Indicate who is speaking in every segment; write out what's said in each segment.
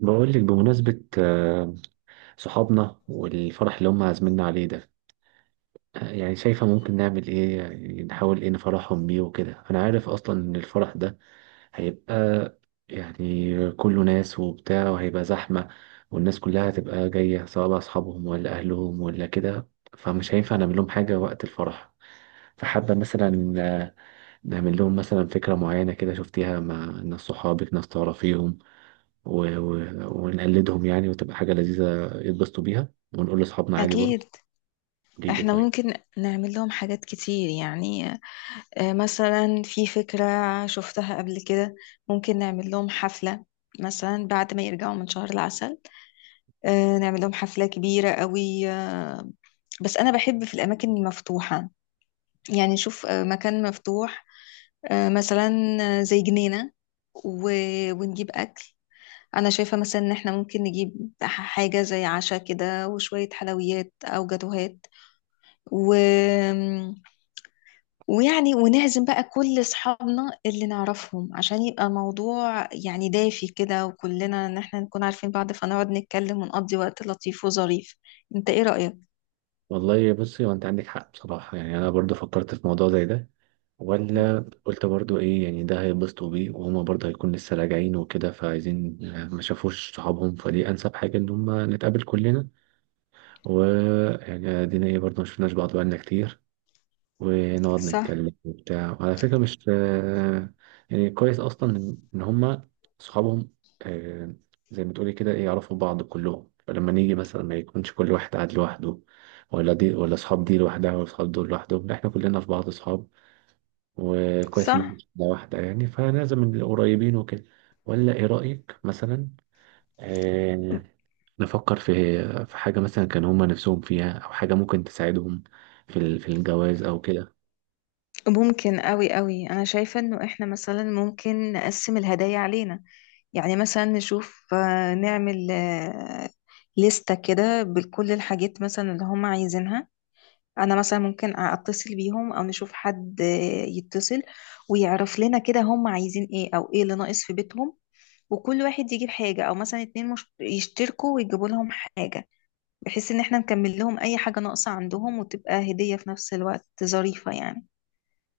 Speaker 1: بقول لك بمناسبة صحابنا والفرح اللي هم عازميننا عليه ده. يعني شايفة ممكن نعمل ايه، يعني نحاول ايه نفرحهم بيه وكده. انا عارف اصلا ان الفرح ده هيبقى، يعني كله ناس وبتاع وهيبقى زحمة، والناس كلها هتبقى جاية سواء بقى أصحابهم ولا أهلهم ولا كده. فمش هينفع نعمل لهم حاجة وقت الفرح. فحابة مثلا نعمل لهم مثلا فكرة معينة كده شفتيها مع ناس صحابك، ناس تعرفيهم و... ونقلدهم، يعني وتبقى حاجة لذيذة يتبسطوا بيها، ونقول لأصحابنا عادي
Speaker 2: أكيد.
Speaker 1: برضه. قولي لي
Speaker 2: إحنا
Speaker 1: طيب.
Speaker 2: ممكن نعمل لهم حاجات كتير يعني. مثلا في فكرة شفتها قبل كده. ممكن نعمل لهم حفلة مثلا بعد ما يرجعوا من شهر العسل. نعمل لهم حفلة كبيرة قوي. بس أنا بحب في الأماكن المفتوحة. يعني نشوف مكان مفتوح. مثلا زي جنينة. ونجيب أكل. أنا شايفة مثلا إن إحنا ممكن نجيب حاجة زي عشاء كده وشوية حلويات أو جاتوهات. و ويعني ونعزم بقى كل اصحابنا اللي نعرفهم عشان يبقى موضوع يعني دافي كده وكلنا ان احنا نكون عارفين بعض. فنقعد نتكلم ونقضي وقت لطيف وظريف. انت ايه رأيك؟
Speaker 1: والله بصي، هو أنت عندك حق بصراحة. يعني أنا برضه فكرت في موضوع زي ده ولا. قلت برضه إيه، يعني ده هيتبسطوا بيه، وهما برضه هيكون لسه راجعين وكده، فعايزين ما شافوش صحابهم، فدي أنسب حاجة إن هما نتقابل كلنا. ويعني دينا إيه برضه، ما شفناش بعض بقالنا كتير، ونقعد
Speaker 2: صح.
Speaker 1: نتكلم وبتاع. وعلى فكرة مش يعني كويس أصلا إن هما صحابهم، آه، زي ما تقولي كده إيه يعرفوا بعض كلهم، فلما نيجي مثلا ما يكونش كل واحد قاعد لوحده، ولا دي ولا صحاب دي لوحدها، ولا صحاب دول لوحدهم، لا إحنا كلنا في بعض صحاب. وكويس إن إحنا
Speaker 2: صح.
Speaker 1: شلة واحدة، يعني فلازم نبقى قريبين وكده. ولا إيه رأيك، مثلا آه، نفكر في حاجة مثلا كان هما نفسهم فيها، أو حاجة ممكن تساعدهم في الجواز أو كده.
Speaker 2: ممكن قوي قوي. انا شايفة انه احنا مثلا ممكن نقسم الهدايا علينا. يعني مثلا نشوف نعمل لستة كده بكل الحاجات مثلا اللي هم عايزينها. انا مثلا ممكن اتصل بيهم او نشوف حد يتصل ويعرف لنا كده هم عايزين ايه او ايه اللي ناقص في بيتهم. وكل واحد يجيب حاجة او مثلا اتنين يشتركوا ويجيبوا لهم حاجة. بحيث ان احنا نكمل لهم اي حاجة ناقصة عندهم وتبقى هدية في نفس الوقت ظريفة يعني.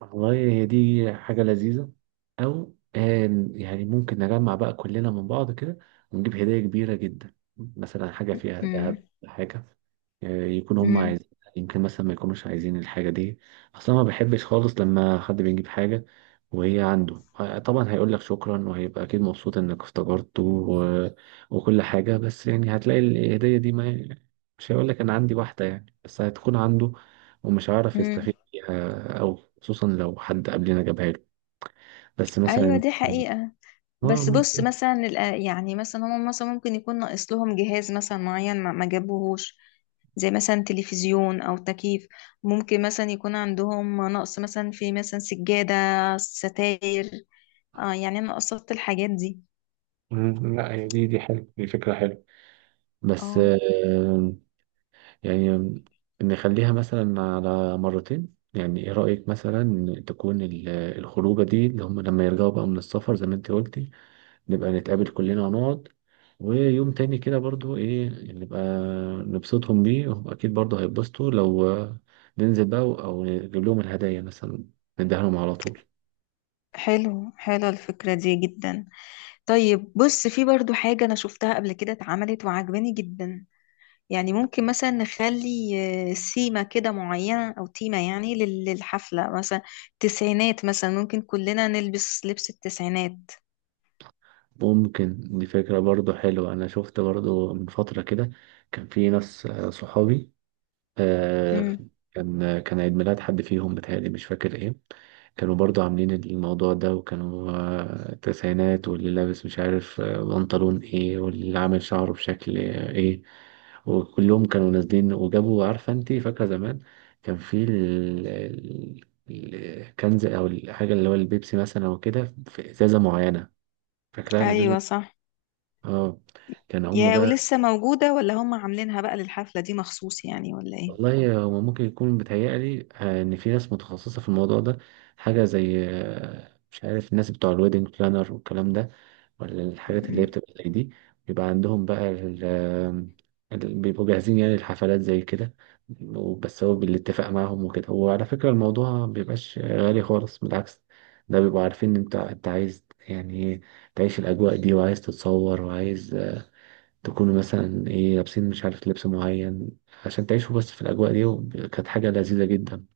Speaker 1: والله هي دي حاجة لذيذة، أو يعني ممكن نجمع بقى كلنا من بعض كده، ونجيب هدايا كبيرة جدا، مثلا حاجة فيها
Speaker 2: امم.
Speaker 1: ذهب، حاجة يكون هم
Speaker 2: امم.
Speaker 1: عايزين. يمكن مثلا ما يكونوش عايزين الحاجة دي أصلا. ما بحبش خالص لما حد بيجيب حاجة وهي عنده، طبعا هيقول لك شكرا وهيبقى أكيد مبسوط إنك افتكرته وكل حاجة، بس يعني هتلاقي الهدية دي ما مش هيقول لك أنا عندي واحدة يعني، بس هتكون عنده ومش هيعرف
Speaker 2: امم.
Speaker 1: يستفيد. أو خصوصا لو حد قبلنا جابها له، بس
Speaker 2: ايوه
Speaker 1: مثلا
Speaker 2: دي حقيقة. بس بص
Speaker 1: ممكن.
Speaker 2: مثلا يعني مثلا هم مثلا ممكن يكون ناقص لهم جهاز مثلا معين ما جابوهوش. زي مثلا تلفزيون او تكييف. ممكن مثلا يكون عندهم نقص مثلا في مثلا سجادة. ستاير. اه يعني انا قصدت الحاجات دي.
Speaker 1: مم، لا هي دي حلوة، دي فكرة حلوة. بس
Speaker 2: اه.
Speaker 1: يعني نخليها مثلا على مرتين. يعني ايه رأيك مثلا تكون الخروجة دي اللي هم لما يرجعوا بقى من السفر، زي ما انت قلتي، نبقى نتقابل كلنا ونقعد. ويوم تاني كده برضو ايه نبقى نبسطهم بيه، واكيد برضو هيتبسطوا لو ننزل بقى او نجيب لهم الهدايا مثلا نديها لهم على طول.
Speaker 2: حلو حلو الفكرة دي جدا. طيب بص في برضو حاجة انا شفتها قبل كده اتعملت وعجباني جدا. يعني ممكن مثلا نخلي سيمة كده معينة أو تيمة يعني للحفلة مثلا. تسعينات مثلا ممكن كلنا نلبس لبس التسعينات.
Speaker 1: ممكن، دي فكرة برضو حلوة. أنا شفت برضو من فترة كده كان في ناس صحابي، آه،
Speaker 2: امم.
Speaker 1: كان عيد ميلاد حد فيهم بتهيألي مش فاكر إيه. كانوا برضو عاملين الموضوع ده وكانوا تسعينات، واللي لابس مش عارف بنطلون إيه، واللي عامل شعره بشكل إيه، وكلهم كانوا نازلين. وجابوا، عارفة أنت فاكرة زمان كان في الكنز أو الحاجة اللي هو البيبسي مثلا وكده، في إزازة معينة، فاكرها الإزازة؟
Speaker 2: أيوة صح.
Speaker 1: اه، كان هم
Speaker 2: يا
Speaker 1: بقى.
Speaker 2: ولسه موجودة ولا هم عاملينها بقى للحفلة دي مخصوص يعني ولا ايه؟
Speaker 1: والله هم ممكن يكون بيتهيألي ان في ناس متخصصه في الموضوع ده، حاجه زي مش عارف، الناس بتوع الويدنج بلانر والكلام ده، ولا الحاجات اللي هي
Speaker 2: مم.
Speaker 1: بتبقى زي دي. بيبقى عندهم بقى بيبقوا جاهزين يعني الحفلات زي كده. بس هو بالاتفاق معاهم وكده. وعلى فكره الموضوع ما بيبقاش غالي خالص، بالعكس ده بيبقوا عارفين ان انت عايز، يعني إيه، تعيش الاجواء دي، وعايز تتصور، وعايز تكونوا مثلا ايه لابسين، مش عارف لبس معين، عشان تعيشوا بس في الأجواء دي. كانت حاجة لذيذة جدا،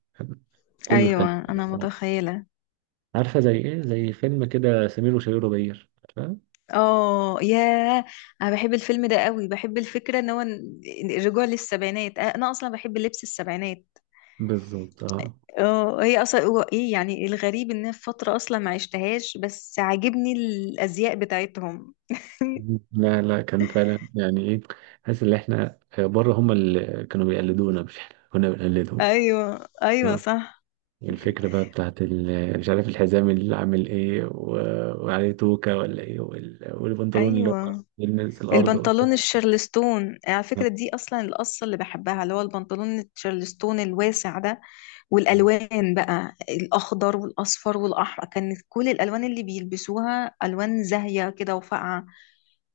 Speaker 1: كله كان،
Speaker 2: أيوة أنا متخيلة.
Speaker 1: عارفة زي ايه، زي فيلم كده سمير وشهير وبهير، عارفة؟
Speaker 2: اه يا. أنا بحب الفيلم ده قوي. بحب الفكرة ان هو الرجوع للسبعينات. أنا أصلا بحب لبس السبعينات.
Speaker 1: بالظبط، اه.
Speaker 2: اه هي اصلا هو ايه يعني. الغريب ان أنا في فتره اصلا ما عشتهاش بس عاجبني الازياء بتاعتهم.
Speaker 1: لا لا، كان فعلا يعني ايه، حاسس ان احنا بره، هم اللي كانوا بيقلدونا مش احنا كنا بنقلدهم.
Speaker 2: ايوه ايوه
Speaker 1: آه.
Speaker 2: صح. مم.
Speaker 1: الفكرة بقى بتاعت مش عارف، الحزام اللي عامل ايه وعليه توكة ولا ايه، والبنطلون اللي هو
Speaker 2: ايوه.
Speaker 1: بيلمس الأرض.
Speaker 2: البنطلون الشارلستون على فكره دي اصلا القصه اللي بحبها اللي هو البنطلون الشارلستون الواسع ده. والالوان بقى الاخضر والاصفر والاحمر كانت كل الالوان اللي بيلبسوها الوان زاهيه كده وفاقعه.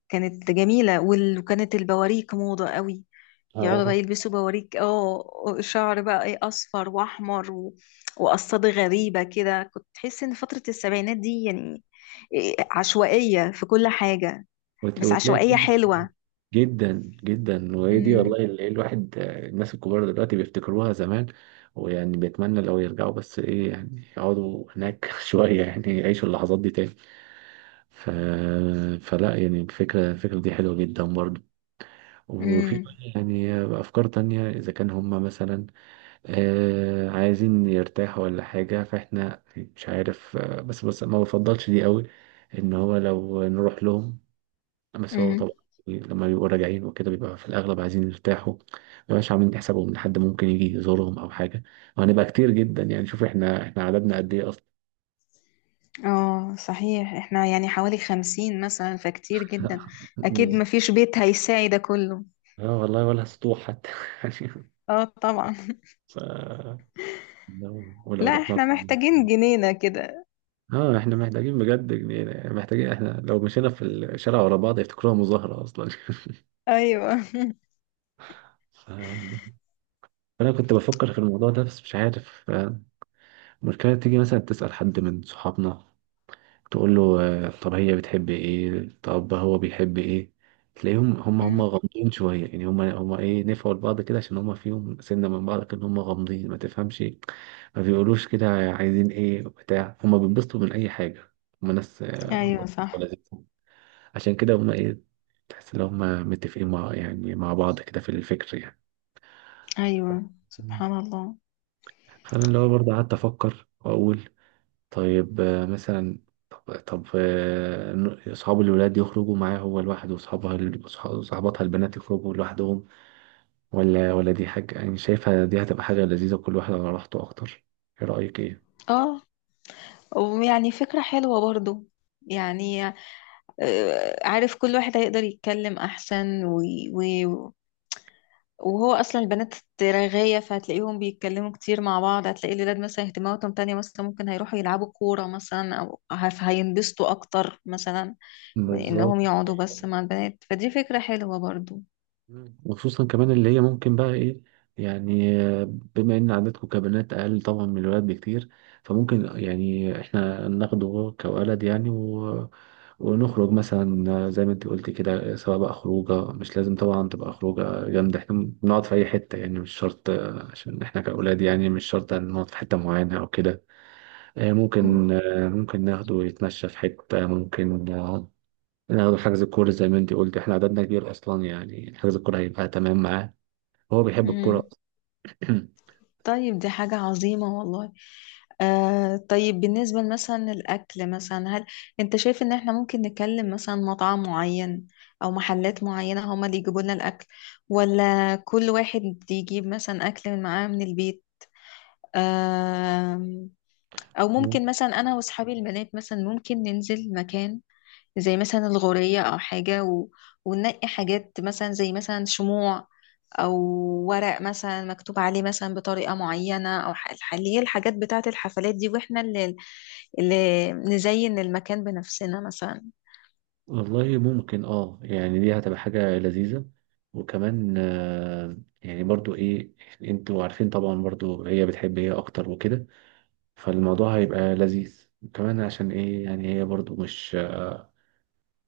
Speaker 2: كانت جميله وكانت البواريك موضه قوي. يقعدوا
Speaker 1: آه.
Speaker 2: بقى يلبسوا بوريك. اه شعر بقى ايه اصفر واحمر وقصات غريبه كده. كنت تحس ان فتره السبعينات دي يعني عشوائيه في كل حاجه. بس
Speaker 1: وتلاقي
Speaker 2: عشوائيه حلوه.
Speaker 1: جدا جدا. وهي دي والله
Speaker 2: امم.
Speaker 1: اللي إيه، الواحد الناس الكبار دلوقتي بيفتكروها زمان، ويعني بيتمنى لو يرجعوا، بس ايه يعني يقعدوا هناك شوية، يعني يعيشوا اللحظات دي تاني. ف... فلا، يعني الفكرة دي حلوة جدا برضو. وفي بقى
Speaker 2: امم.
Speaker 1: يعني أفكار تانية، إذا كان هما مثلا عايزين يرتاحوا ولا حاجة فإحنا مش عارف، بس ما بفضلش دي قوي، إن هو لو نروح لهم. بس هو
Speaker 2: امم.
Speaker 1: طبعا إيه، لما بيبقوا راجعين وكده بيبقى في الأغلب عايزين يرتاحوا، مبيبقاش عاملين حسابهم إن حد ممكن يجي يزورهم أو حاجة. وهنبقى كتير جدا، يعني شوف إحنا عددنا قد إيه أصلا.
Speaker 2: اه صحيح. احنا يعني حوالي 50 مثلا فكتير جدا. اكيد مفيش بيت هيساعي ده كله.
Speaker 1: اه والله ولا سطوح حتى.
Speaker 2: اه طبعا.
Speaker 1: ف... لو
Speaker 2: لا
Speaker 1: رحنا.
Speaker 2: احنا محتاجين جنينه كده.
Speaker 1: اه احنا محتاجين بجد جنينة، يعني محتاجين احنا، لو مشينا في الشارع ورا بعض يفتكروها مظاهرة اصلا.
Speaker 2: ايوه.
Speaker 1: ف... فانا كنت بفكر في الموضوع ده، بس مش عارف. المشكلة تيجي مثلا تسأل حد من صحابنا تقول له، طب هي بتحب ايه، طب هو بيحب ايه، تلاقيهم هم
Speaker 2: امم.
Speaker 1: غامضين شوية، يعني هم ايه، نفعوا لبعض كده، عشان هم فيهم سنة من بعض كده هم غامضين ما تفهمش، ما بيقولوش كده عايزين ايه بتاع، هم بينبسطوا من اي حاجة، هم ناس
Speaker 2: ايوه صح.
Speaker 1: لذيذة. عشان كده هم ايه، تحس ان هم متفقين مع، يعني مع بعض كده في الفكر يعني.
Speaker 2: ايوه سبحان الله.
Speaker 1: فانا اللي هو برضه قعدت افكر واقول، طيب مثلا، طب صحاب الولاد يخرجوا معاه هو لوحده، وصحابها صحباتها البنات يخرجوا لوحدهم، ولا دي حاجة، يعني شايفها دي هتبقى حاجة لذيذة كل واحد على راحته أكتر. إيه رأيك إيه؟
Speaker 2: اه ويعني فكرة حلوة برضو. يعني عارف كل واحد هيقدر يتكلم أحسن و... وهو أصلا البنات رغاية. فهتلاقيهم بيتكلموا كتير مع بعض. هتلاقي الولاد مثلا اهتماماتهم تانية. مثلا ممكن هيروحوا يلعبوا كورة مثلا أو هينبسطوا أكتر مثلا من
Speaker 1: بالظبط.
Speaker 2: إنهم يقعدوا بس مع البنات. فدي فكرة حلوة برضو.
Speaker 1: مم. وخصوصا كمان اللي هي ممكن بقى ايه، يعني بما ان عددكم كبنات اقل طبعا من الولاد بكتير، فممكن يعني احنا ناخده كولد يعني ونخرج مثلا زي ما انت قلت كده، سواء بقى خروجه. مش لازم طبعا تبقى خروجه جامده، احنا بنقعد في اي حته يعني، مش شرط عشان احنا كاولاد يعني مش شرط نقعد في حته معينه او كده. ممكن ناخده يتمشى في حته، ممكن ناخد حجز الكورة زي ما انت قلت، احنا عددنا كبير اصلا يعني، حجز الكورة هيبقى تمام معاه، هو بيحب الكورة.
Speaker 2: مم. طيب دي حاجة عظيمة والله. آه طيب بالنسبة مثلا الأكل مثلا. هل أنت شايف إن إحنا ممكن نكلم مثلا مطعم معين أو محلات معينة هما اللي يجيبوا لنا الأكل؟ ولا كل واحد يجيب مثلا أكل من معاه من البيت؟ آه. أو
Speaker 1: مم.
Speaker 2: ممكن مثلا أنا وأصحابي البنات مثلا ممكن ننزل مكان زي مثلا الغورية أو حاجة وننقي حاجات مثلا زي مثلا شموع أو ورق مثلا مكتوب عليه مثلا بطريقة معينة أو اللي هي الحاجات بتاعة الحفلات دي. وإحنا اللي نزين المكان بنفسنا مثلا.
Speaker 1: والله ممكن، اه يعني دي هتبقى حاجة لذيذة. وكمان يعني برضو ايه، انتوا عارفين طبعا برضو هي بتحب هي اكتر وكده، فالموضوع هيبقى لذيذ كمان، عشان ايه يعني هي برضو مش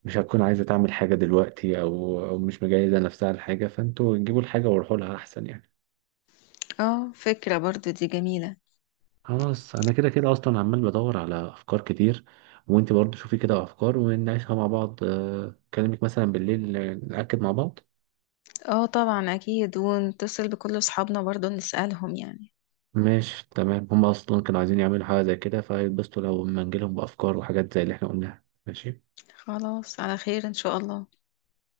Speaker 1: مش هتكون عايزة تعمل حاجة دلوقتي او مش مجهزة نفسها لحاجة، فانتوا جيبوا الحاجة وروحوا لها احسن يعني.
Speaker 2: اه فكرة برضو دي جميلة.
Speaker 1: خلاص انا كده كده اصلا عمال بدور على افكار كتير، وانت برضه شوفي كده افكار ونناقشها مع بعض. اكلمك مثلا بالليل، ناكد مع بعض.
Speaker 2: اه طبعا أكيد. ونتصل بكل أصحابنا برضو نسألهم يعني.
Speaker 1: ماشي تمام، هم اصلا كانوا عايزين يعملوا حاجه زي كده فهيتبسطوا لو ما نجيلهم بافكار وحاجات زي اللي احنا قلناها. ماشي.
Speaker 2: خلاص على خير إن شاء الله.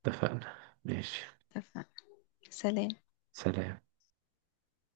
Speaker 1: اتفقنا. ماشي.
Speaker 2: اتفقنا. سلام.
Speaker 1: سلام.